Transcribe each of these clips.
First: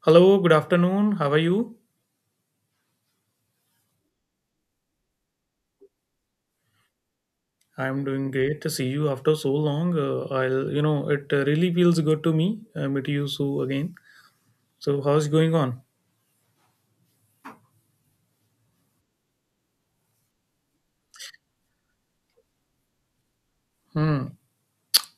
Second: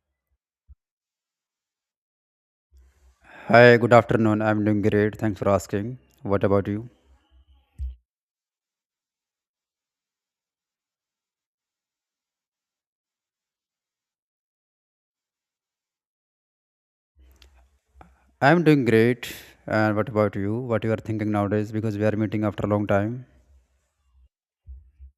Hello, good afternoon. How are you? Hi, good afternoon. I'm doing great. Thanks for asking. What about you? I'm doing great to see you after so long. I'll, it really feels good to me meet you so again. So, how's going on? I'm doing great. And what about you? What you are thinking nowadays? Because we are meeting after a long time. Hmm.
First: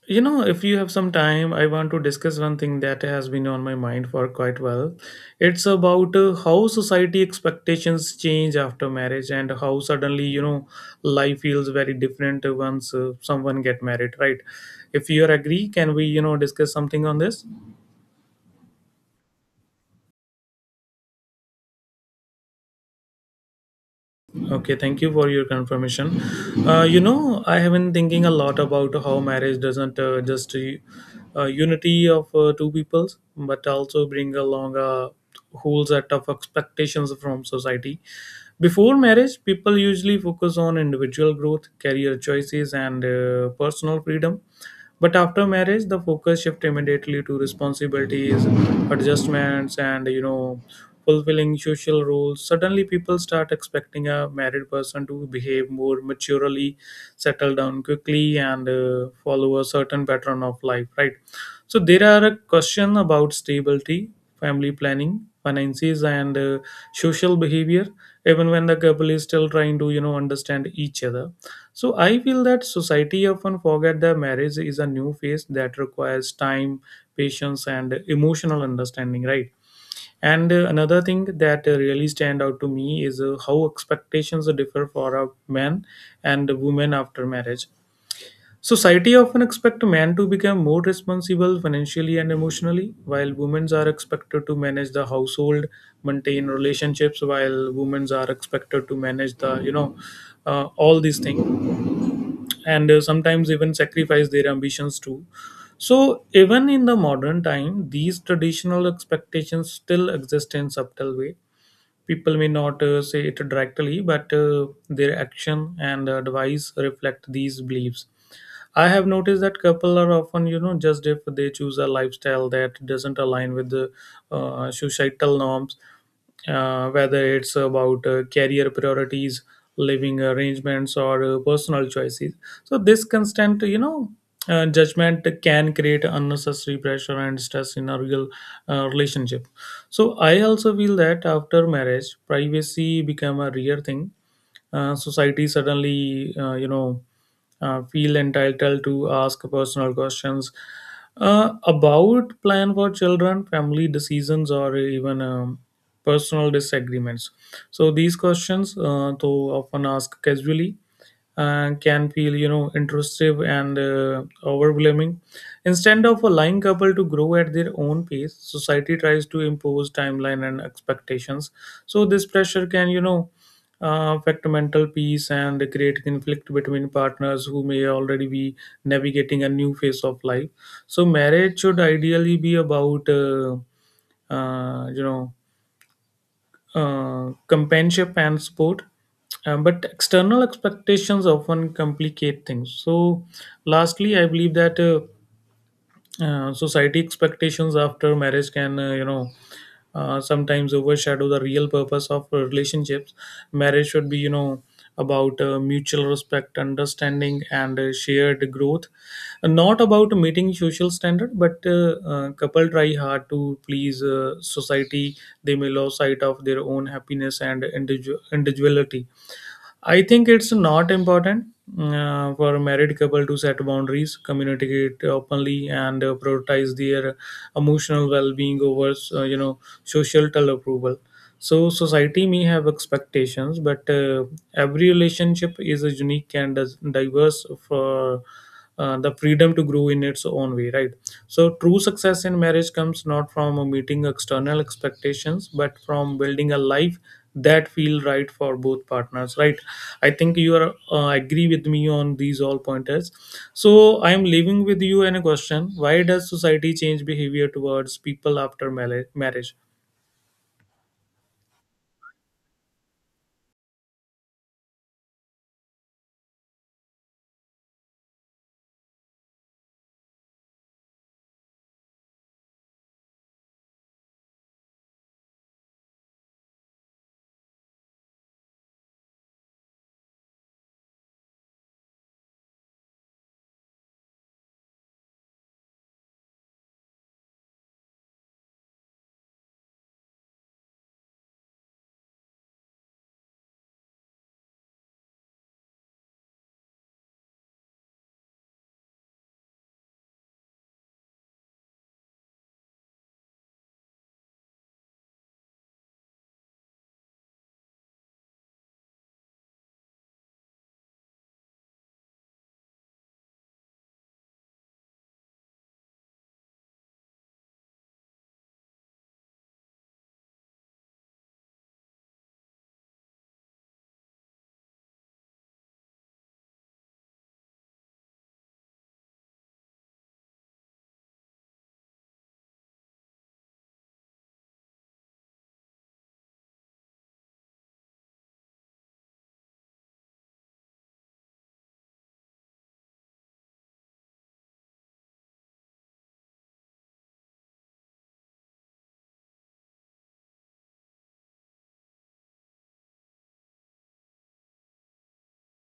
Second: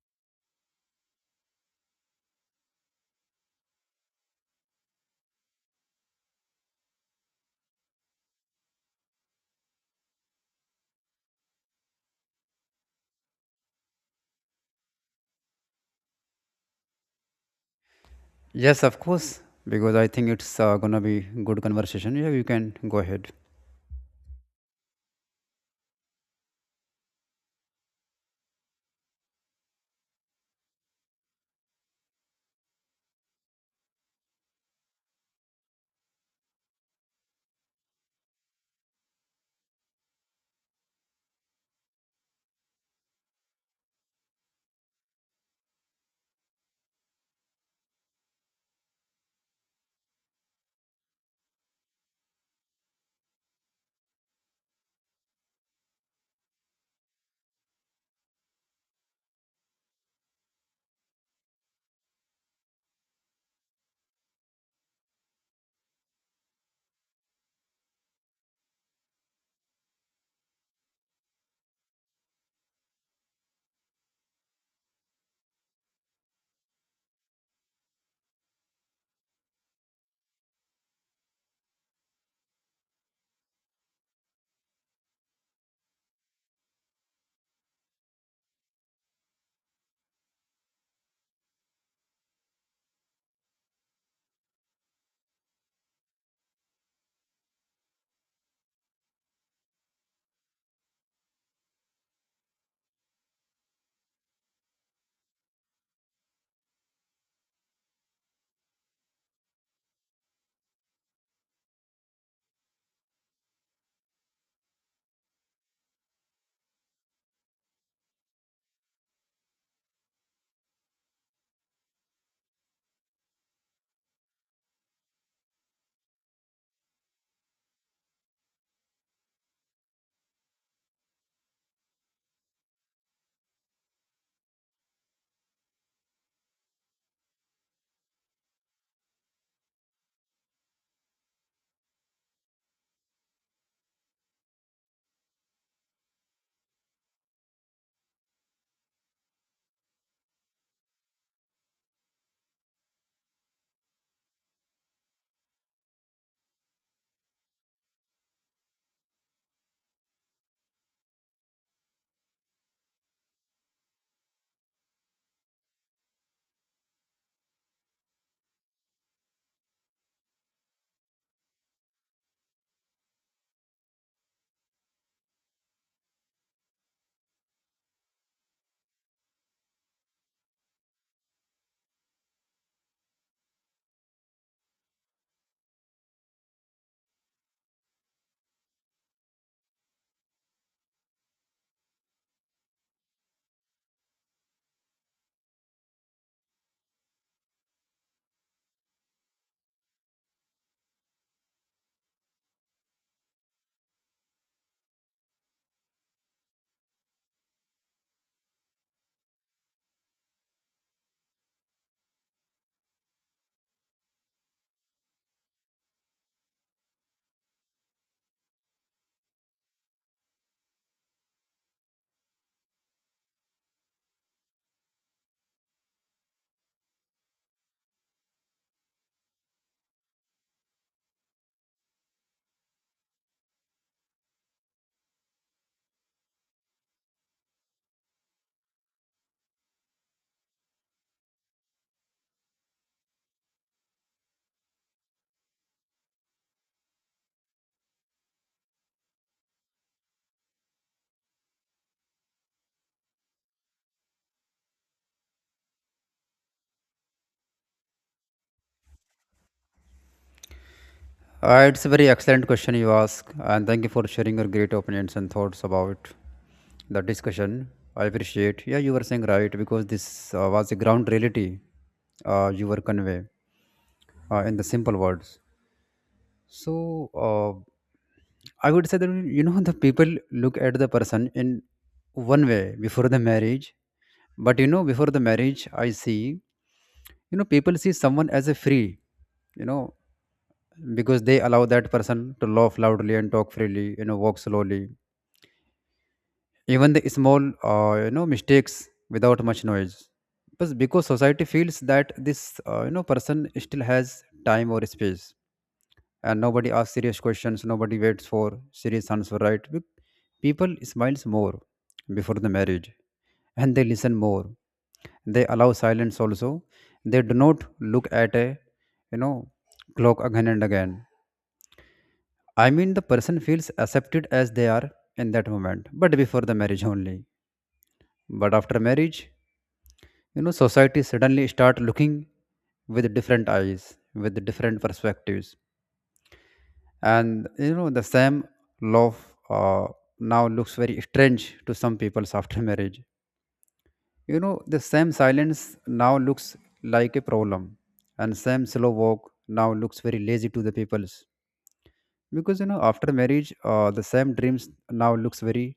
You know, if you have some time, I want to discuss one thing that has been on my mind for quite well. It's about how society expectations change after marriage and how suddenly, life feels very different once someone get married, right? If you are agree, can we, discuss something on this? Yes, of course. Because I think it's gonna be good conversation. Yeah, you can go ahead. Okay, thank you for your confirmation. I have been thinking a lot about how marriage doesn't just unity of two peoples, but also bring along a whole set of expectations from society. Before marriage, people usually focus on individual growth, career choices, and personal freedom, but after marriage, the focus shift immediately to responsibilities, adjustments, and you know, fulfilling social roles. Suddenly, people start expecting a married person to behave more maturely, settle down quickly, and follow a certain pattern of life. Right. So there are a question about stability, family planning, finances, and social behavior, even when the couple is still trying to you know understand each other. So I feel that society often forget that marriage is a new phase that requires time, patience, and emotional understanding, right? And another thing that really stand out to me is how expectations differ for a man and women after marriage. Society often expect men to become more responsible financially and emotionally, while women are expected to manage the household, maintain relationships, while women are expected to manage the you know all these things, and sometimes even sacrifice their ambitions too. So, even in the modern time, these traditional expectations still exist in subtle way. People may not say it directly, but their action and advice reflect these beliefs. I have noticed that couple are often, you know, just if they choose a lifestyle that doesn't align with the societal norms, whether it's about career priorities, living arrangements, or personal choices. So this constant, you know, judgment can create unnecessary pressure and stress in a real relationship. So I also feel that after marriage, privacy become a rare thing. Society suddenly feel entitled to ask personal questions about plan for children, family decisions, or even personal disagreements. So these questions, though often asked casually, can feel you know intrusive and overwhelming. Instead of allowing couple to grow at their own pace, society tries to impose timeline and expectations. So this pressure can, you know, affect mental peace and create conflict between partners who may already be navigating a new phase of life. So marriage should ideally be about, uh, you know, companionship and support. But external expectations often complicate things. So, lastly, I believe that society expectations after marriage can sometimes overshadow the real purpose of relationships. Marriage should be you know about mutual respect, understanding, and shared growth, not about meeting social standard, but couple try hard to please society. They may lose sight of their own happiness and individuality. I think it's not important for a married couple to set boundaries, communicate openly, and prioritize their emotional well-being over, societal approval. So society may have expectations, but every relationship is a unique and diverse for the freedom to grow in its own way, right? So, true success in marriage comes not from meeting external expectations, but from building a life that feel right for both partners. Right? I think you are agree with me on these all pointers. So, I am leaving with you in a question: why does society change behavior towards people after marriage? It's a very excellent question you ask, and thank you for sharing your great opinions and thoughts about the discussion. I appreciate. Yeah, you were saying right because this was a ground reality you were convey in the simple words. So. Uh, I would say that you know the people look at the person in one way before the marriage, but you know before the marriage, I see you know people see someone as a free, you know because they allow that person to laugh loudly and talk freely, you know walk slowly, even the small you know mistakes without much noise. But because society feels that this you know person still has time or space, and nobody asks serious questions, nobody waits for serious answer, right? People smiles more before the marriage, and they listen more, they allow silence also. They do not look at a you know clock again and again. I mean, the person feels accepted as they are in that moment, but before the marriage only. But after marriage, you know society suddenly start looking with different eyes, with different perspectives, and you know the same love uh, now looks very strange to some people after marriage. You know the same silence now looks like a problem, and same slow walk now looks very lazy to the peoples, because you know after marriage the same dreams now looks very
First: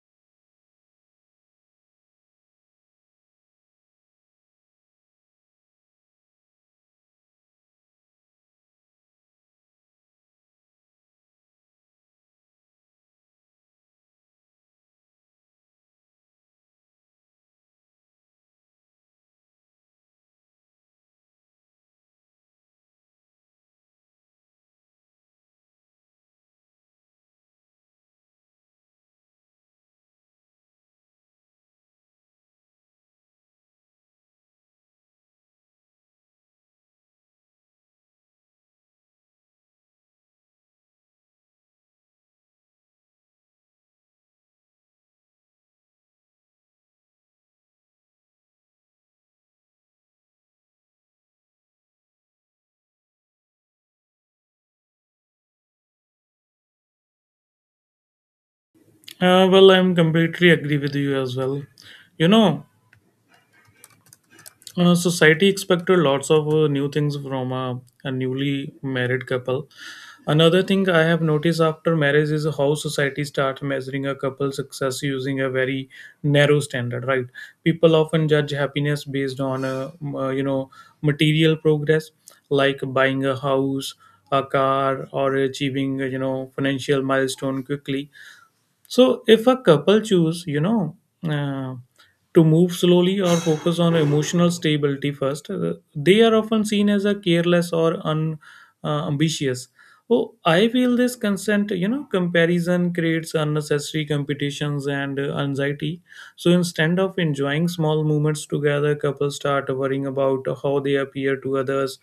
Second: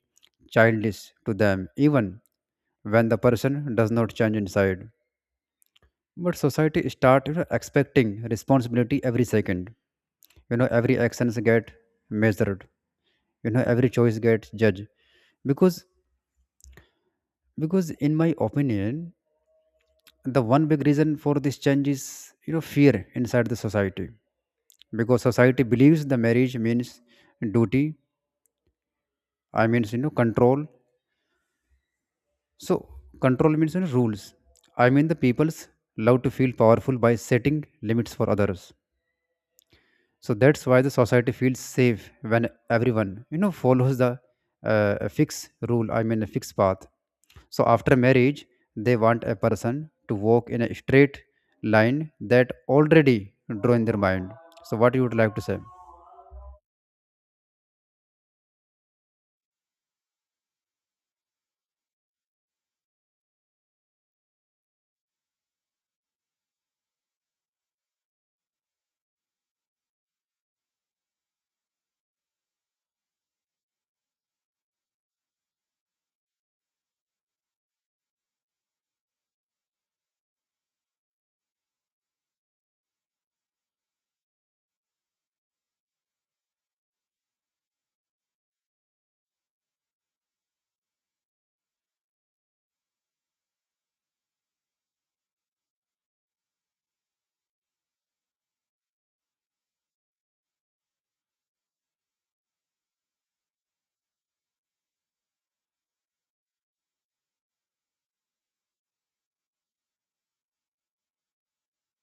childish to them, even when the person does not change inside. But society start, you know, expecting responsibility every second. You know every actions get measured, you know every choice gets judged, because because in my opinion the one big reason for this change is, you know, fear inside the society, because society believes the marriage means duty. I mean, you know, control. So control means, you know, rules. I mean, the people's love to feel powerful by setting limits for others. So that's why the society feels safe when everyone you know follows the fixed rule, I mean a fixed path. So after marriage they want a person to walk in a straight line that already drawn in their mind. So what you would like to say? Well, I'm completely agree with you as well. You know, society expected lots of new things from a newly married couple. Another thing I have noticed after marriage is how society starts measuring a couple's success using a very narrow standard, right? People often judge happiness based on, uh, you know, material progress, like buying a house, a car, or achieving, financial milestone quickly. So if a couple choose, uh, to move slowly or focus on emotional stability first, they are often seen as a careless or ambitious. Oh, I feel this consent, comparison creates unnecessary competitions and anxiety. So instead of enjoying small moments together, couples start worrying about how they appear to others.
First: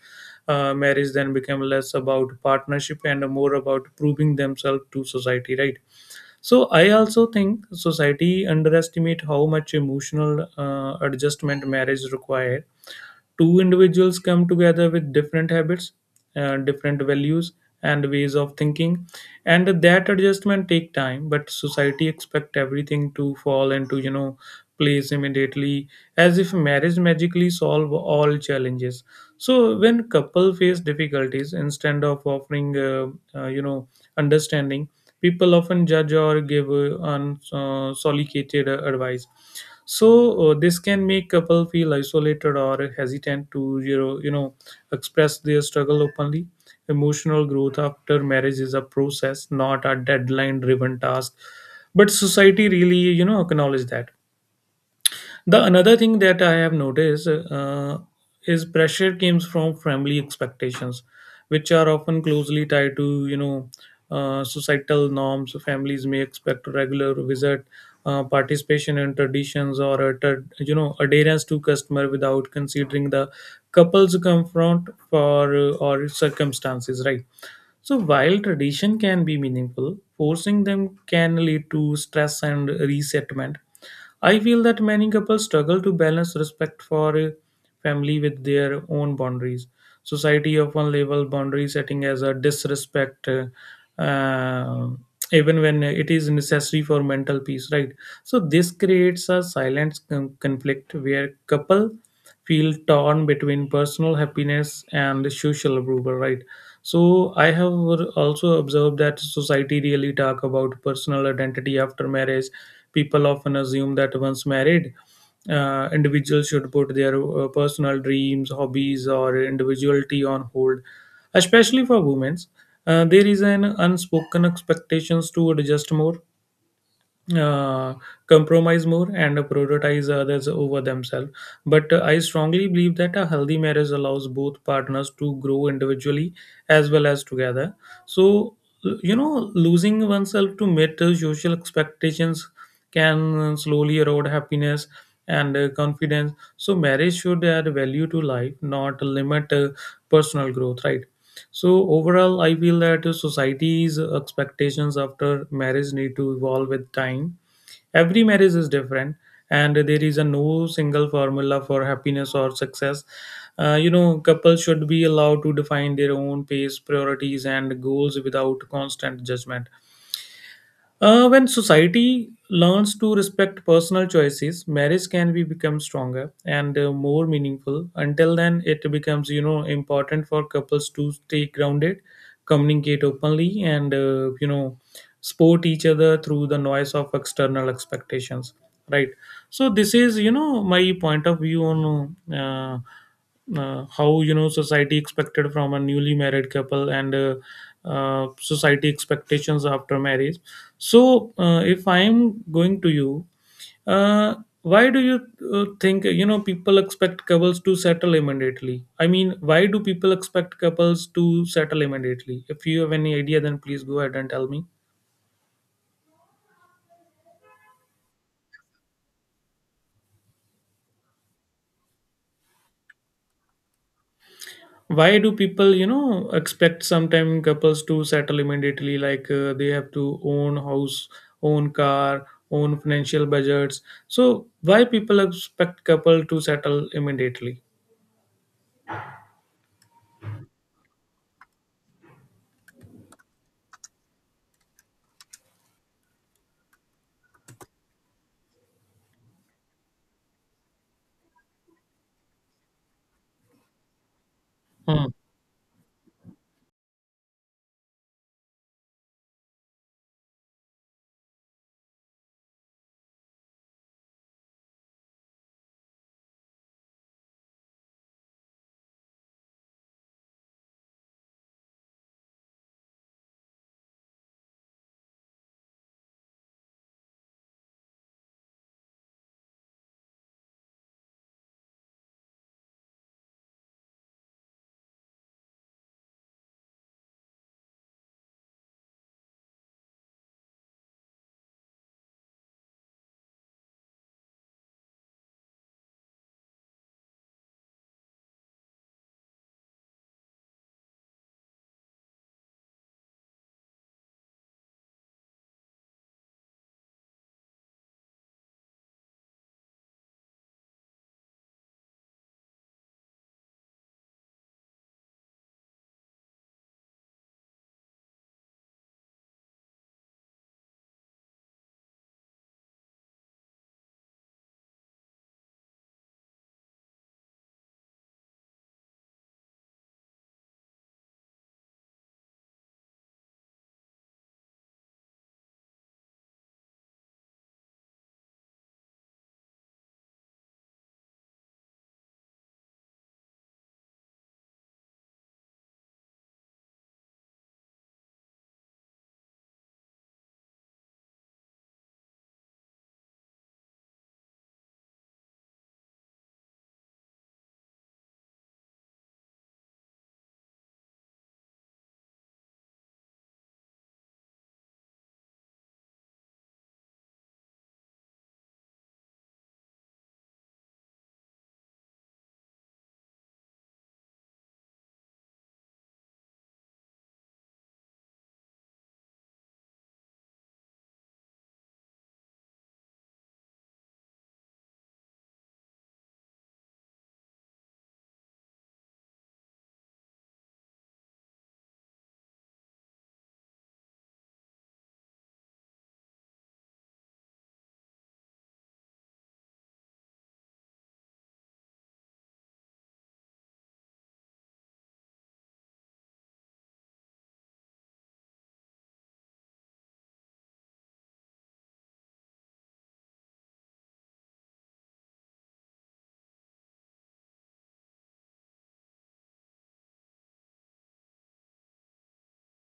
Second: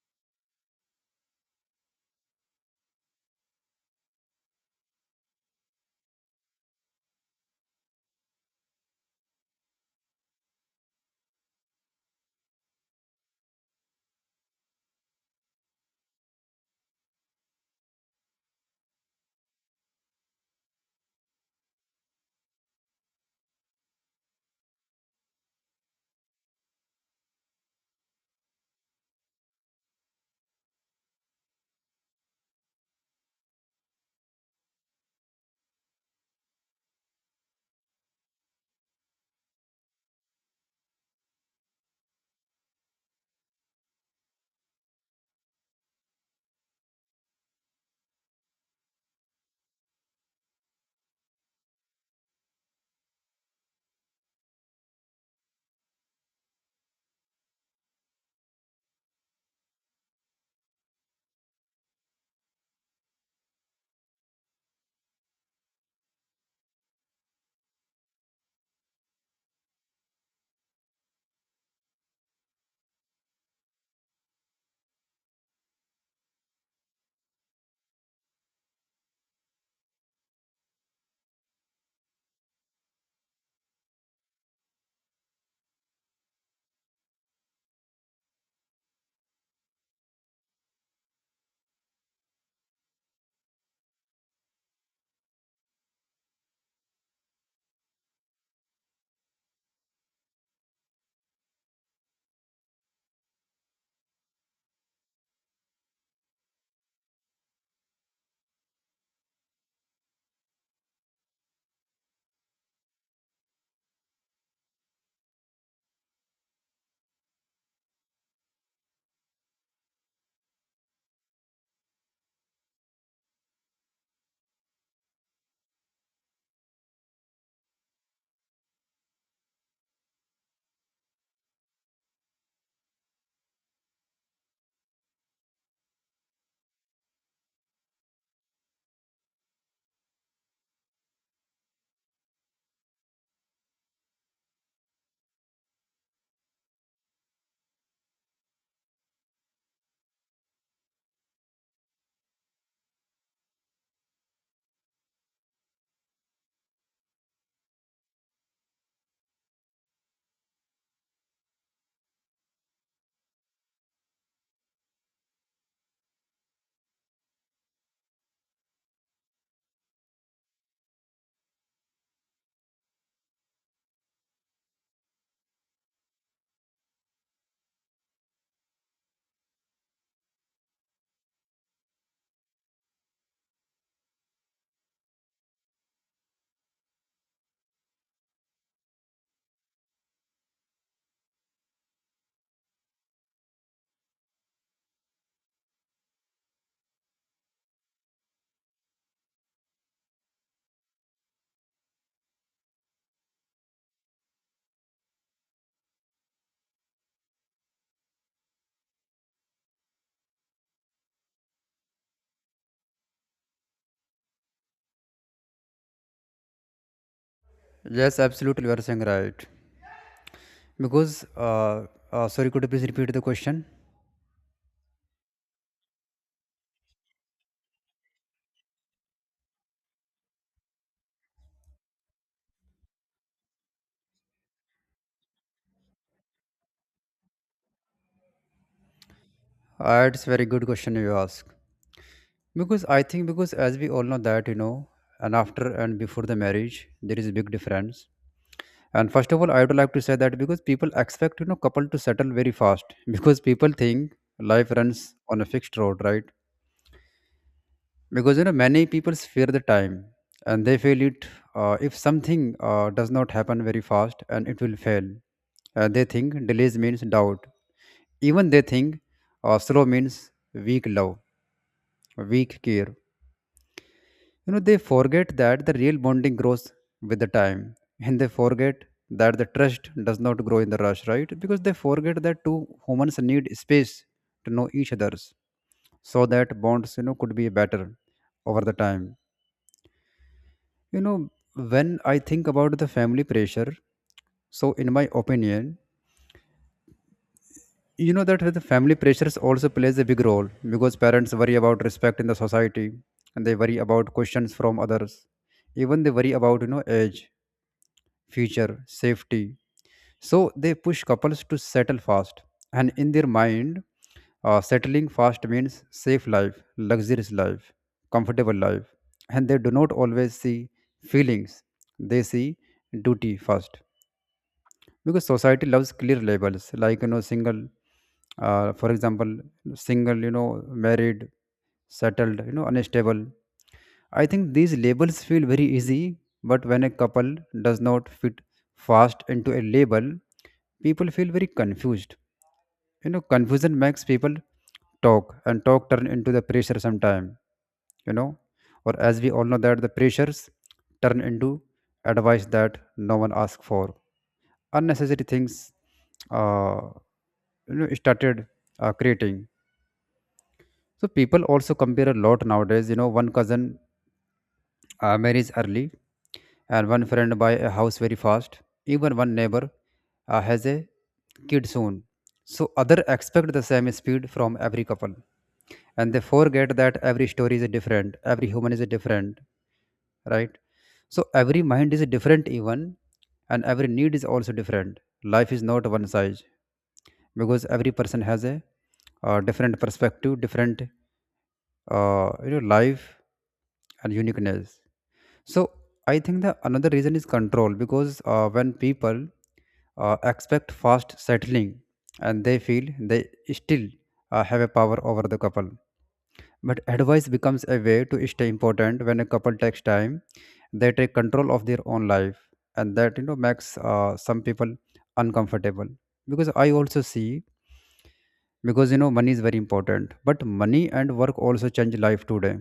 Marriage then become less about partnership and more about proving themselves to society, right? So I also think society underestimate how much emotional adjustment marriage require. Two individuals come together with different habits, different values, and ways of thinking, and that adjustment take time, but society expect everything to fall into you know place immediately, as if marriage magically solve all challenges. So when couple face difficulties, instead of offering uh, you know understanding, people often judge or give unsolicited advice. So this can make couple feel isolated or hesitant to you know express their struggle openly. Emotional growth after marriage is a process, not a deadline driven task, but society really you know acknowledge that. The another thing that I have noticed is pressure comes from family expectations, which are often closely tied to you know societal norms. Families may expect regular visit, participation in traditions, or a you know adherence to customer without considering the couple's confront for or circumstances. Right. So while tradition can be meaningful, forcing them can lead to stress and resettlement. I feel that many couples struggle to balance respect for family with their own boundaries. Society often label boundary setting as a disrespect, uh, even when it is necessary for mental peace, right? So this creates a silent conflict where couple feel torn between personal happiness and social approval, right? So I have also observed that society really talk about personal identity after marriage. People often assume that once married, individuals should put their personal dreams, hobbies, or individuality on hold, especially for women. There is an unspoken expectations to adjust more, uh, compromise more, and prioritize others over themselves. But I strongly believe that a healthy marriage allows both partners to grow individually as well as together. So, you know, losing oneself to meet the social expectations can slowly erode happiness and confidence. So, marriage should add value to life, not limit personal growth, right? So, overall, I feel that society's expectations after marriage need to evolve with time. Every marriage is different, and there is a no single formula for happiness or success. You know, couples should be allowed to define their own pace, priorities, and goals without constant judgment. When society learns to respect personal choices, marriage can be become stronger and more meaningful. Until then, it becomes you know important for couples to stay grounded, communicate openly, and support each other through the noise of external expectations. Right. So this is you know my point of view on how you know society expected from a newly married couple, and society expectations after marriage. So if I am going to you uh, why do you think you know people expect couples to settle immediately? I mean, why do people expect couples to settle immediately? If you have any idea, then please go ahead and tell me. Yes, absolutely, you are saying right, because sorry, could you please repeat the question? Why do people you know expect sometime couples to settle immediately, like they have to own house, own car, own financial budgets? So why people expect couple to settle immediately? It's very good question you ask, because I think because as we all know that, you know, and after and before the marriage there is a big difference. And first of all, I would like to say that because people expect, you know, couple to settle very fast because people think life runs Hmm. on a fixed road, right? Because you know many people fear the time, and they feel it if something does not happen very fast and it will fail. They think delays means doubt. Even they think slow means weak love, weak care. You know, they forget that the real bonding grows with the time, and they forget that the trust does not grow in the rush, right? Because they forget that two humans need space to know each other's, so that bonds, you know, could be better over the time. You know, when I think about the family pressure, so in my opinion, you know that the family pressures also plays a big role because parents worry about respect in the society, and they worry about questions from others. Even they worry about you know age, future, safety. So they push couples to settle fast. And in their mind, settling fast means safe life, luxurious life, comfortable life. And they do not always see feelings, they see duty first, because society loves clear labels like, you know, single, for example, single, you know, married, settled, you know, unstable. I think these labels feel very easy, but when a couple does not fit fast into a label, people feel very confused. You know, confusion makes people talk, and talk turn into the pressure sometime, you know, or as we all know that the pressures turn into advice that no one asks for, unnecessary things, uh, you know started creating. So people also compare a lot nowadays. You know, one cousin marries early, and one friend buy a house very fast, even one neighbor has a kid soon. So other expect the same speed from every couple, and they forget that every story is different, every human is different, right? So every mind is different even, and every need is also different. Life is not one size, because every person has a different perspective, different, you know, life and uniqueness. So I think the another reason is control, because when people expect fast settling, and they feel they still have a power over the couple, but advice becomes a way to stay important. When a couple takes time, they take control of their own life, and that, you know, makes some people uncomfortable. Because I also see, because you know money is very important, but money and work also change life today,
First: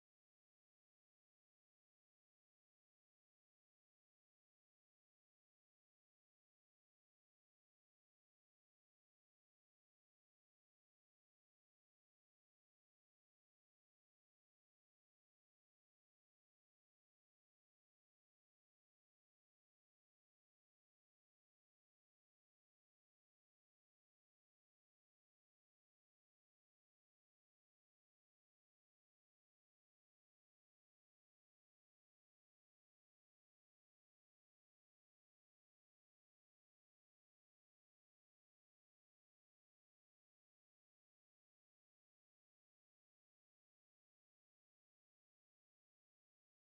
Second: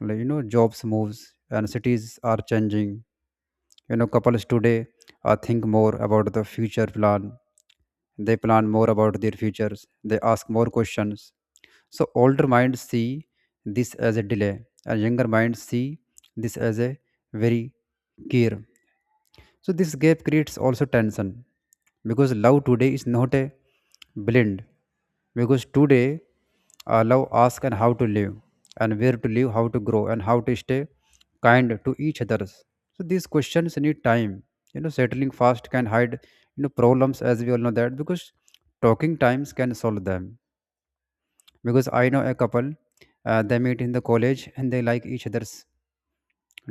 like you know jobs moves, and cities are changing. You know couples today think more about the future plan, they plan more about their futures, they ask more questions. So older minds see this as a delay, and younger minds see this as a very gear. So this gap creates also tension, because love today is not a blend, because today love asks and how to live, and where to live, how to grow, and how to stay kind to each others. So these questions need time. You know, settling fast can hide you know problems, as we all know that, because talking times can solve them. Because I know a couple, they meet in the college, and they like each others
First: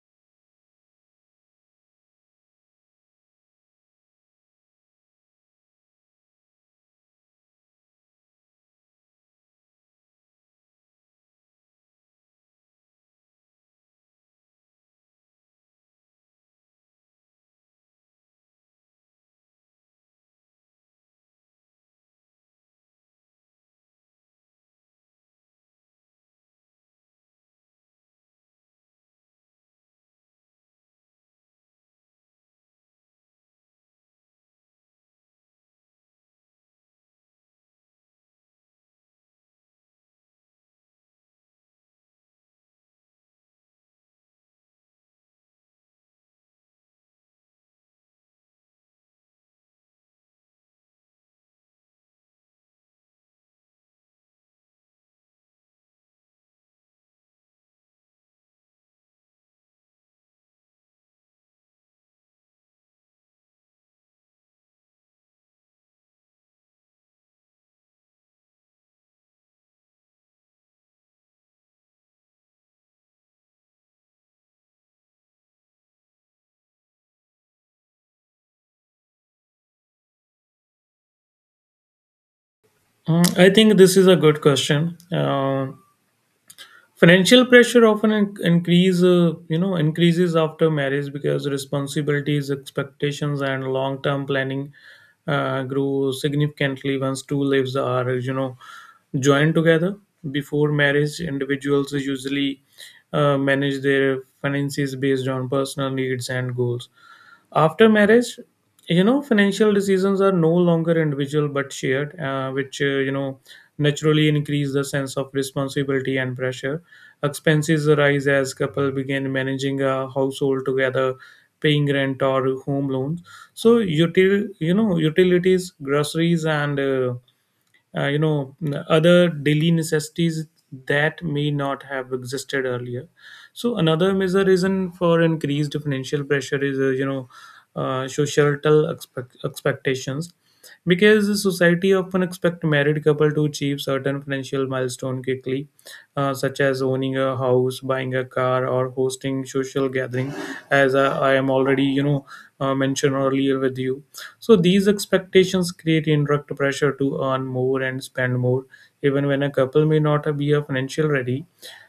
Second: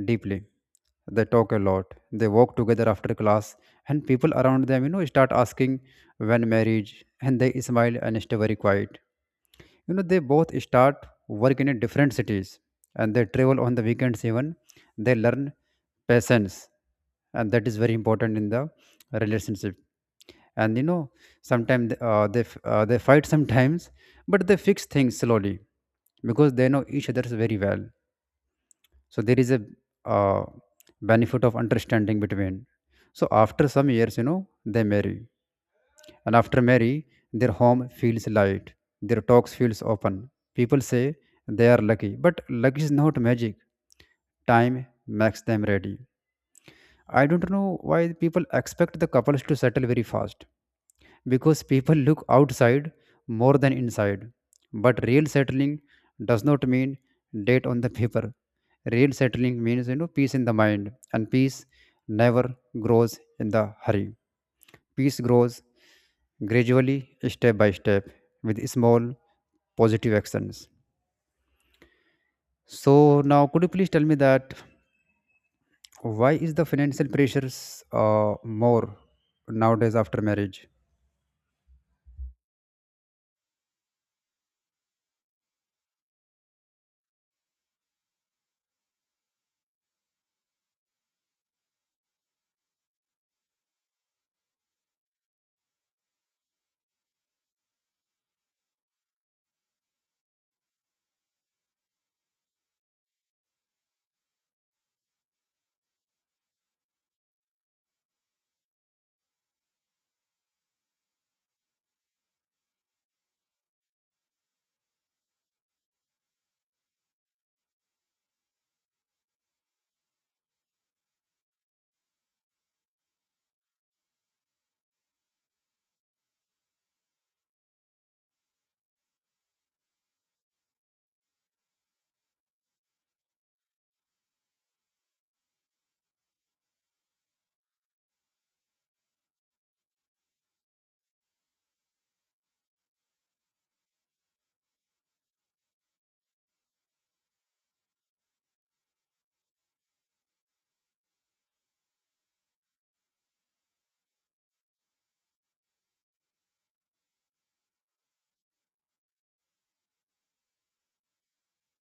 deeply, they talk a lot. They walk together after class, and people around them, you know, start asking when marriage, and they smile and stay very quiet. You know, they both start work in a different cities, and they travel on the weekends even. They learn patience, and that is very important in the relationship. And you know, sometimes they fight sometimes, but they fix things slowly, because they know each other very well. So there is a uh, benefit of understanding between. So after some years, you know, they marry, and after marry their home feels light, their talks feels open, people say they are lucky, but luck is not magic. Time makes them ready. I don't know why people expect the couples to settle very fast, because people look outside more than inside. But real settling does not mean date on the paper. Real settling means, you know, peace in the mind, and peace never grows in the hurry. Peace grows gradually, step by step, with small positive actions. So now, could you please tell me that why is the financial pressures more nowadays after marriage? Hmm. I think this is a good question. Financial pressure often increase increases after marriage because responsibilities, expectations, and long term planning grew significantly once two lives are you know joined together. Before marriage, individuals usually manage their finances based on personal needs and goals. After marriage, you know, financial decisions are no longer individual but shared, which naturally increase the sense of responsibility and pressure. Expenses rise as couple begin managing a household together, paying rent or home loans. So, utilities, groceries, and uh, you know other daily necessities that may not have existed earlier. So another major reason for increased financial pressure is societal expectations, because the society often expect married couple to achieve certain financial milestone quickly, such as owning a house, buying a car, or hosting social gathering, as I am already mentioned earlier with you. So these expectations create indirect pressure to earn more and spend more, even when a couple may not be a financial ready.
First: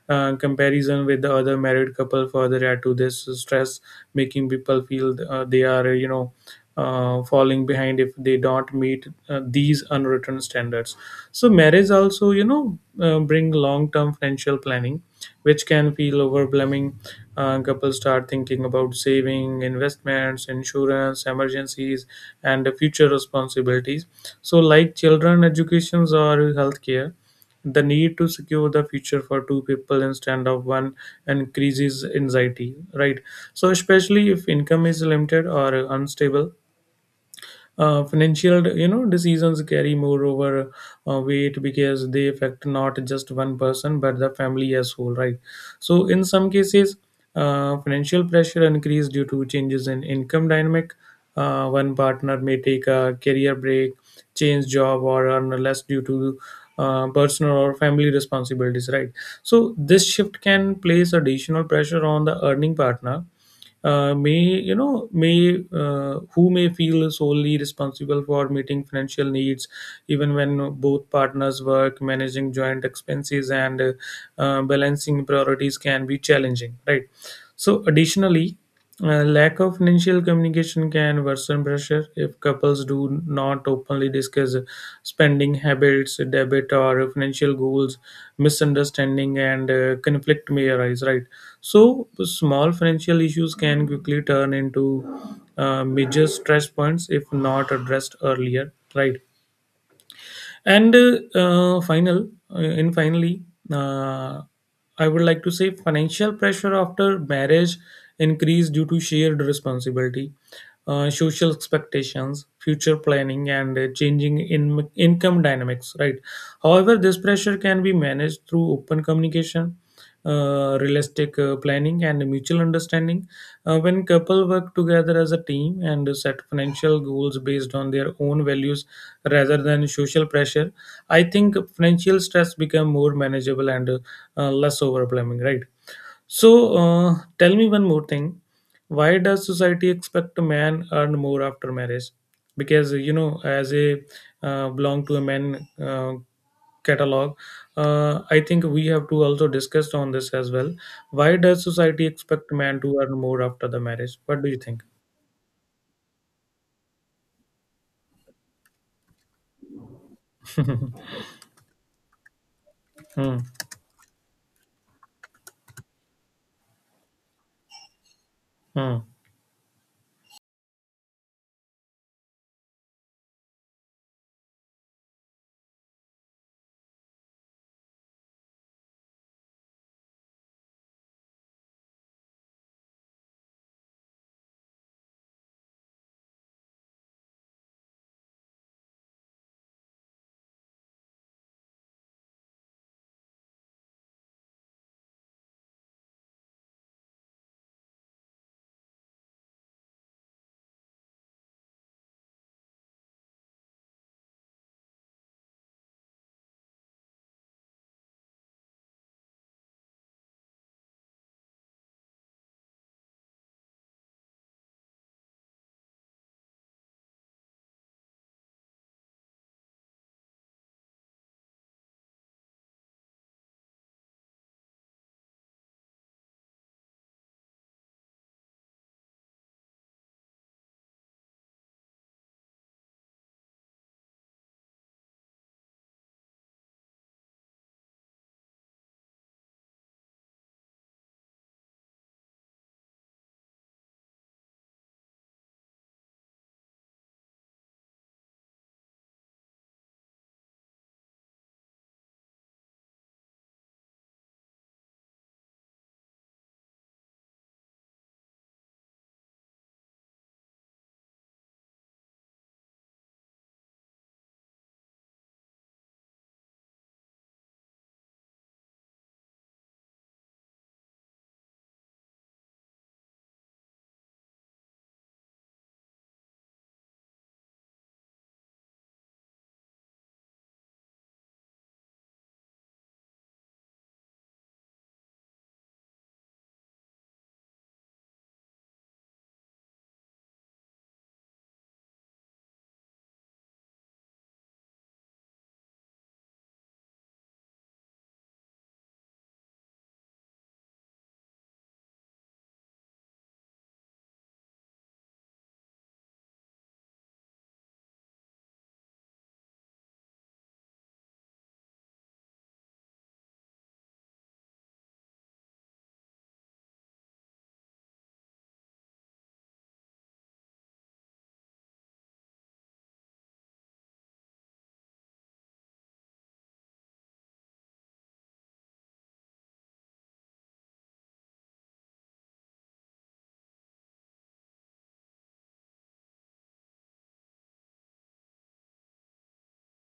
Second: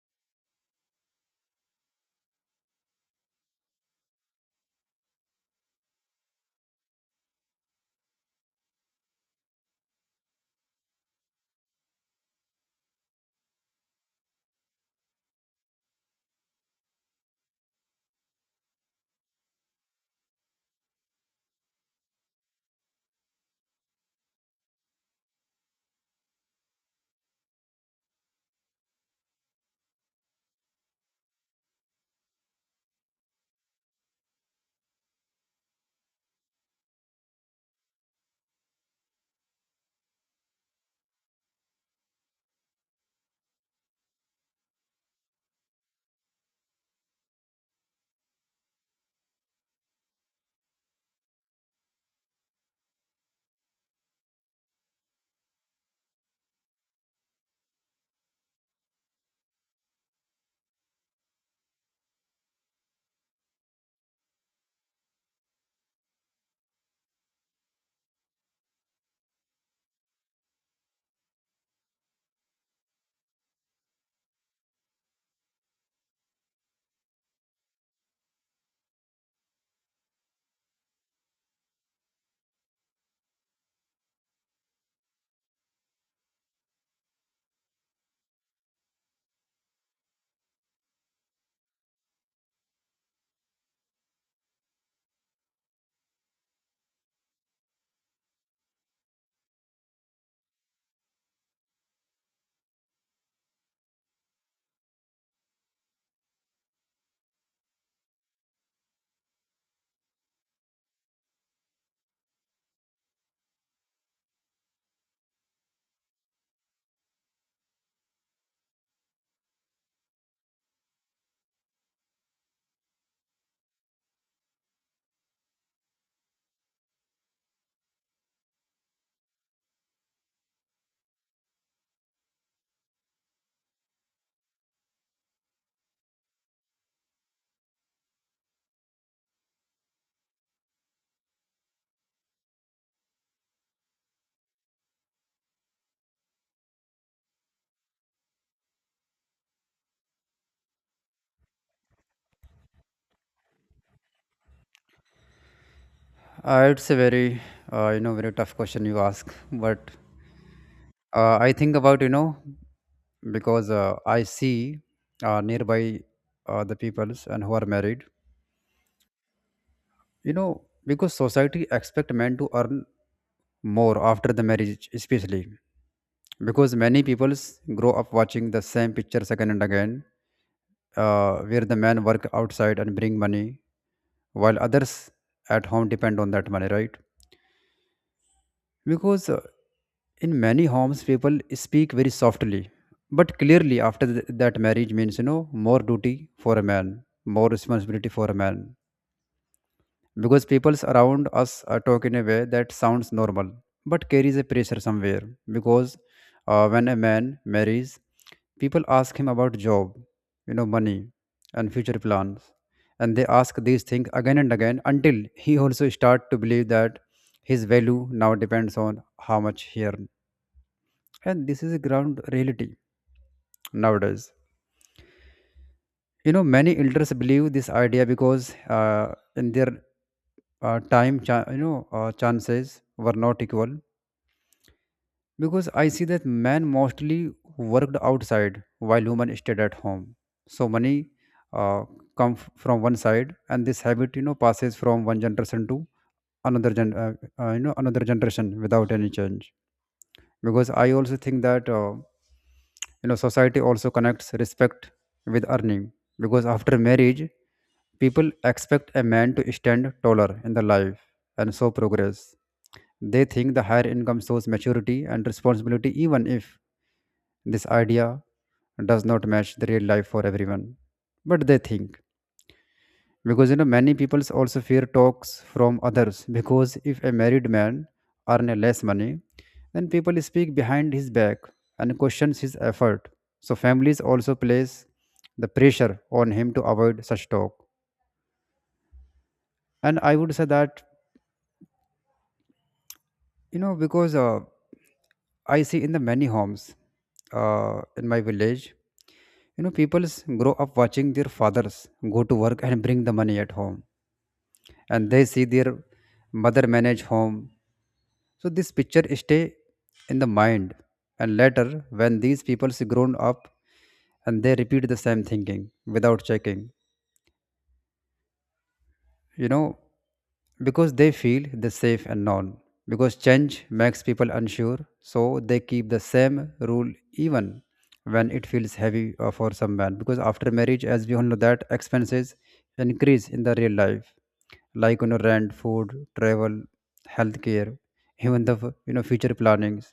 Comparison with the other married couple further add to this stress, making people feel they are, falling behind if they don't meet these unwritten standards. So marriage also, bring long-term financial planning which can feel overwhelming. Couples start thinking about saving, investments, insurance, emergencies, and future responsibilities. So, like children, educations, or healthcare, the need to secure the future for two people instead of one increases anxiety, right? So, especially if income is limited or unstable, financial decisions carry more over weight because they affect not just one person but the family as whole, right? So in some cases, financial pressure increase due to changes in income dynamic. One partner may take a career break, change job, or earn less due to personal or family responsibilities, right? So this shift can place additional pressure on the earning partner, may you know may who may feel solely responsible for meeting financial needs. Even when both partners work, managing joint expenses and balancing priorities can be challenging, right? So, additionally, lack of financial communication can worsen pressure if couples do not openly discuss spending habits, debit, or financial goals. Misunderstanding and conflict may arise, right? So, small financial issues can quickly turn into major stress points if not addressed earlier, right? And uh, final, and finally, uh, I would like to say financial pressure after marriage increase due to shared responsibility, social expectations, future planning, and changing in income dynamics. Right. However, this pressure can be managed through open communication. Realistic planning and mutual understanding, when couple work together as a team and set financial goals based on their own values rather than social pressure. I think financial stress become more manageable and less overwhelming, right? So tell me one more thing. Why does society expect a man earn more after marriage? Because you know, as a belong to a man catalog, I think we have to also discuss on this as well. Why does society expect man to earn more after the marriage? What do you think? It's a very you know very tough question you ask, but I think about you know, Hmm. because I see nearby the peoples and who are married, Hmm. you know, because society expect men to earn more after the marriage, especially because many peoples grow up watching the same pictures again and again, where the men work outside and bring money, while others at home depend on that money, right? Because in many homes people speak very softly but clearly after that marriage means, you know, more duty for a man, more responsibility for a man, because people around us are talk in a way that sounds normal but carries a pressure somewhere. Because when a man marries, people ask him about job, you know, money, and future plans, and they ask these things again and again until he also start to believe that his value now depends on how much he earns, and this is a ground reality nowadays. You know, many elders believe this idea because in their time, you know, chances were not equal. Because I see that men mostly worked outside while women stayed at home. So money uh, from one side, and this habit, you know, passes from one generation to another gen, uh, you know, another generation without any change. Because I also think that. You know, society also connects respect with earning, because after marriage people expect a man to stand taller in the life and show progress. They think the higher income shows maturity and responsibility, even if this idea does not match the real life for everyone, but they think, because you know, many people also fear talks from others, because if a married man earn a less money, then people speak behind his back and questions his effort. So families also place the pressure on him to avoid such talk. And I would say that, you know, because I see in the many homes in my village, you know, people grow up watching their fathers go to work and bring the money at home, and they see their mother manage home. So this picture stay in the mind, and later when these people is grown up, and they repeat the same thinking without checking, you know, because they feel the safe and known. Because change makes people unsure, so they keep the same rule even when it feels heavy for some man. Because after marriage, as we all know, that expenses increase in the real life, like you know, rent, food, travel, healthcare, even the you know future plannings.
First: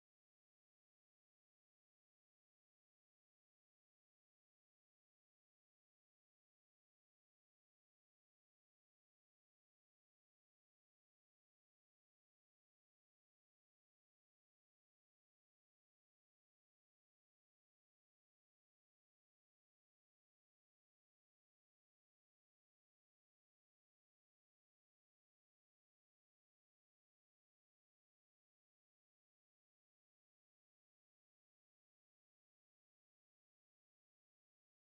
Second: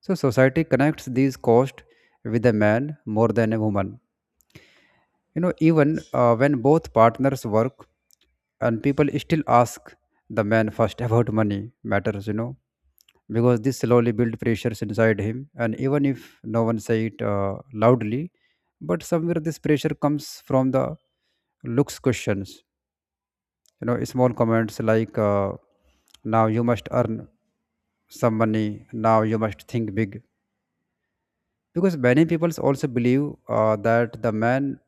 So society connects these costs with a man more than a woman. You know, even when both partners work, and people still ask the man first about money matters. You know, because this slowly build pressures inside him, and even if no one say it loudly, but somewhere this pressure comes from the looks questions. You know, small comments like "Now you must earn some money. Now you must think big." Because many people also believe that the man,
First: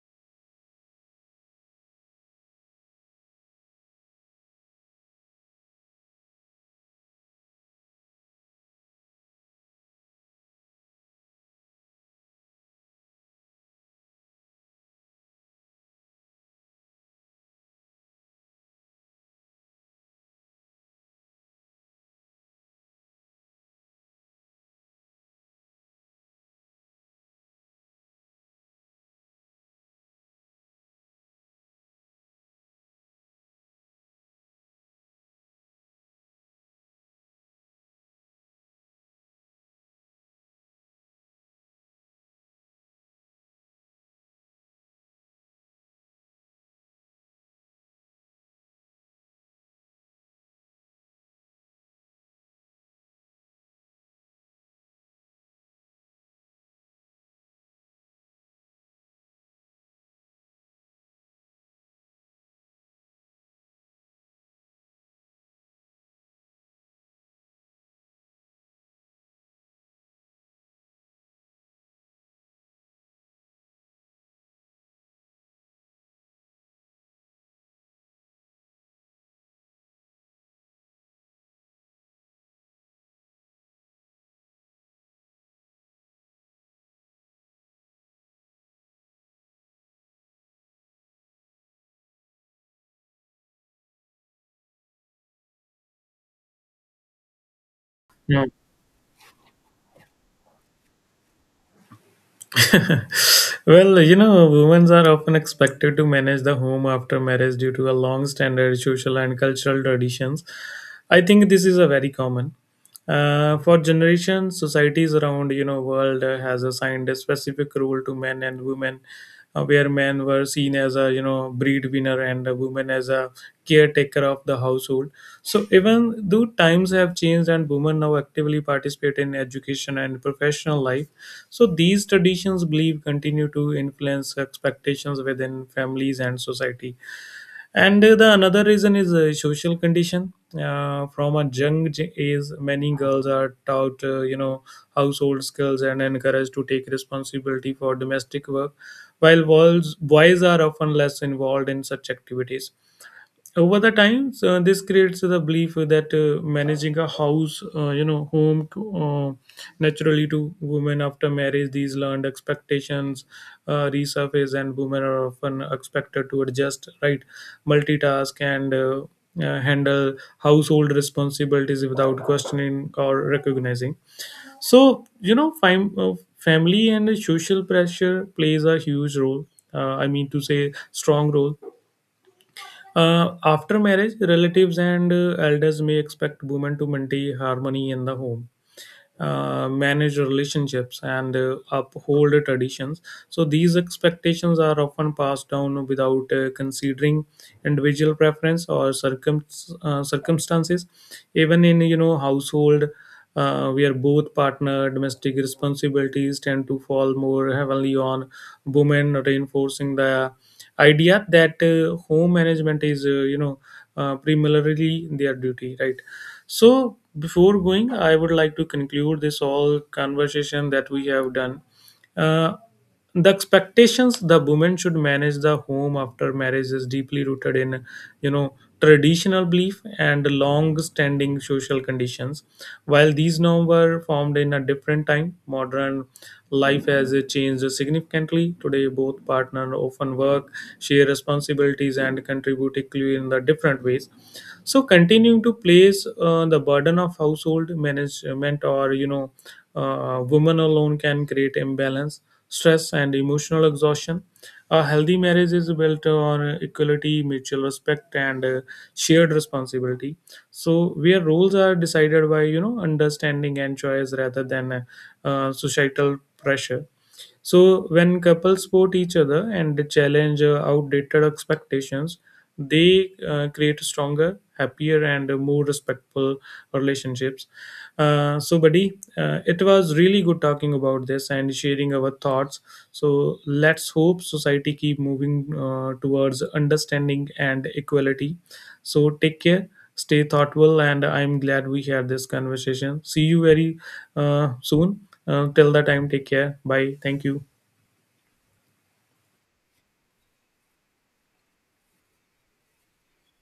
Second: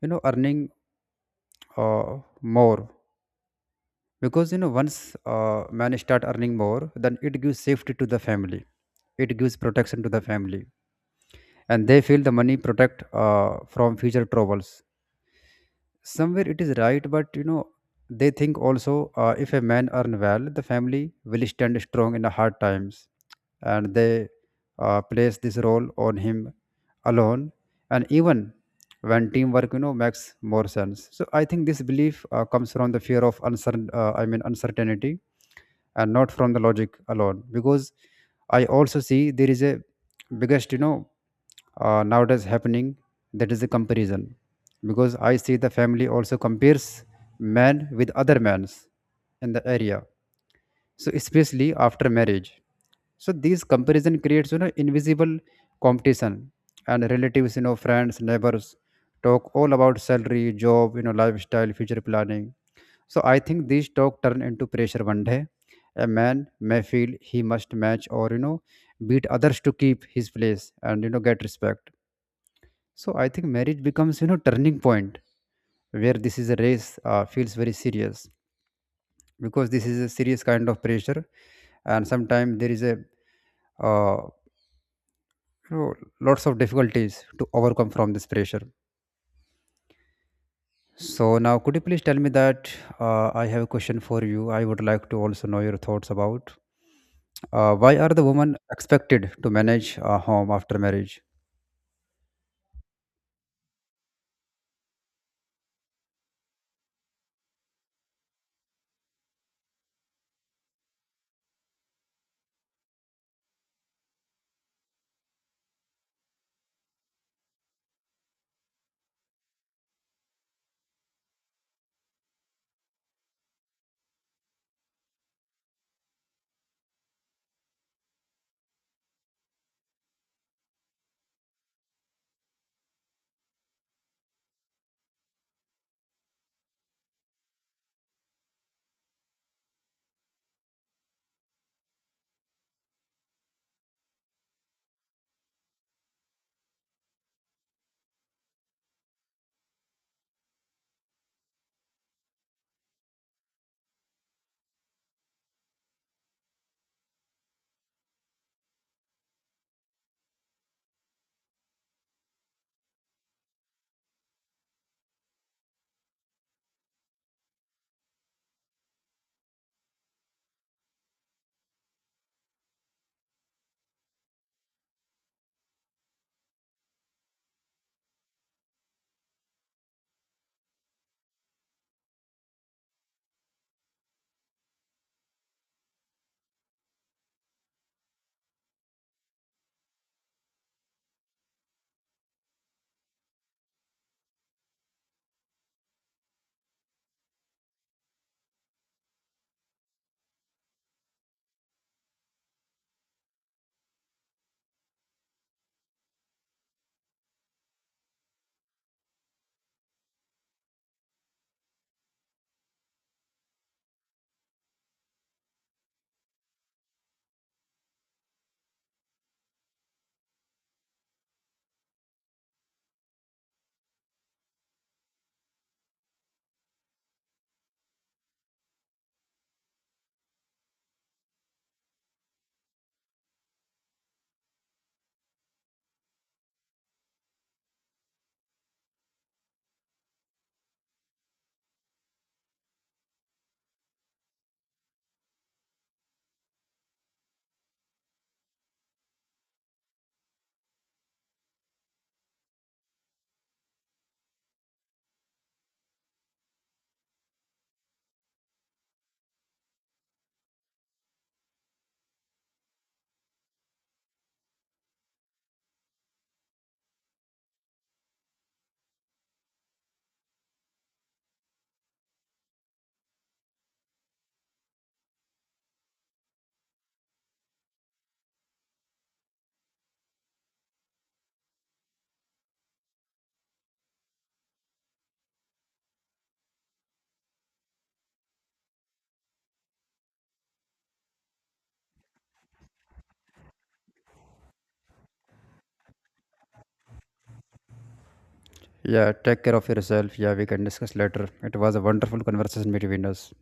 you know, earning uh, more, because you know, once man start earning more, then it gives safety to the family, it gives protection to the family, and they feel the money protect from future troubles. Somewhere it is right, but you know, they think also if a man earn well, the family will stand strong in the hard times, and they place this role on him alone, and even when teamwork you know makes more sense. So I think this belief comes from the fear of uncertain, uncertainty, and not from the logic alone. Because I also see there is a biggest you know nowadays happening, that is a comparison. Because I see the family also compares man with other men's in the area, so especially after marriage. So these comparison creates you know invisible competition, and relatives, you know, friends, neighbors talk all about salary, job, you know, lifestyle, future planning. So I think these talk turn into pressure one day. A man may feel he must match or you know beat others to keep his place and you know get respect. So I think marriage becomes, you know, turning point where this is a race feels very serious, because this is a serious kind of pressure, and sometimes there is a uh, you know, lots of difficulties to overcome from this pressure. So now, could you please tell me that I have a question for you? I would like to also know your thoughts about why are the Hmm. women expected to manage a home after marriage? Well, you know, women are often expected to manage the home after marriage due to a long standard social and cultural traditions. I think this is a very common. For generations, societies around you know world has assigned a specific role to men and women, where men were seen as a you know breadwinner and a woman as a caretaker of the household. So even though times have changed and women now actively participate in education and professional life, so these traditions believe continue to influence expectations within families and society. And the another reason is a social condition. From a young age, many girls are taught, you know, household skills and encouraged to take responsibility for domestic work, while boys are often less involved in such activities. Over the times, this creates the belief that managing a house, you know, home to, naturally to women after marriage. These learned expectations resurface and women are often expected to adjust, right, multitask and handle household responsibilities without questioning or recognizing. So you know family and social pressure plays a huge role, I mean to say strong role. After marriage, relatives and elders may expect women to maintain harmony in the home, manage relationships and uphold traditions. So these expectations are often passed down without considering individual preference or circumstances. Even in you know household where both partner domestic responsibilities tend to fall more heavily on women, reinforcing the idea that home management is primarily their duty, right? So, before going, I would like to conclude this all conversation that we have done. Uh, the expectations the women should manage the home after marriage is deeply rooted in, you know, traditional belief and long-standing social conditions. While these norms were formed in a different time, modern life has changed significantly. Today, both partners often work, share responsibilities, and contribute equally in the different ways. So continuing to place the burden of household management or you know women alone can create imbalance, stress and emotional exhaustion. A healthy marriage is built on equality, mutual respect and shared responsibility, so where roles are decided by you know understanding and choice rather than societal pressure. So when couples support each other and they challenge outdated expectations, they create stronger, happier, and more respectful relationships. So, buddy, it was really good talking about this and sharing our thoughts. So let's hope society keep moving towards understanding and equality. So take care, stay thoughtful, and I'm glad we had this conversation. See you very soon. Till the time, take care. Bye. Thank you. Yeah, take care of yourself. Yeah, we can discuss later. It was a wonderful conversation between us.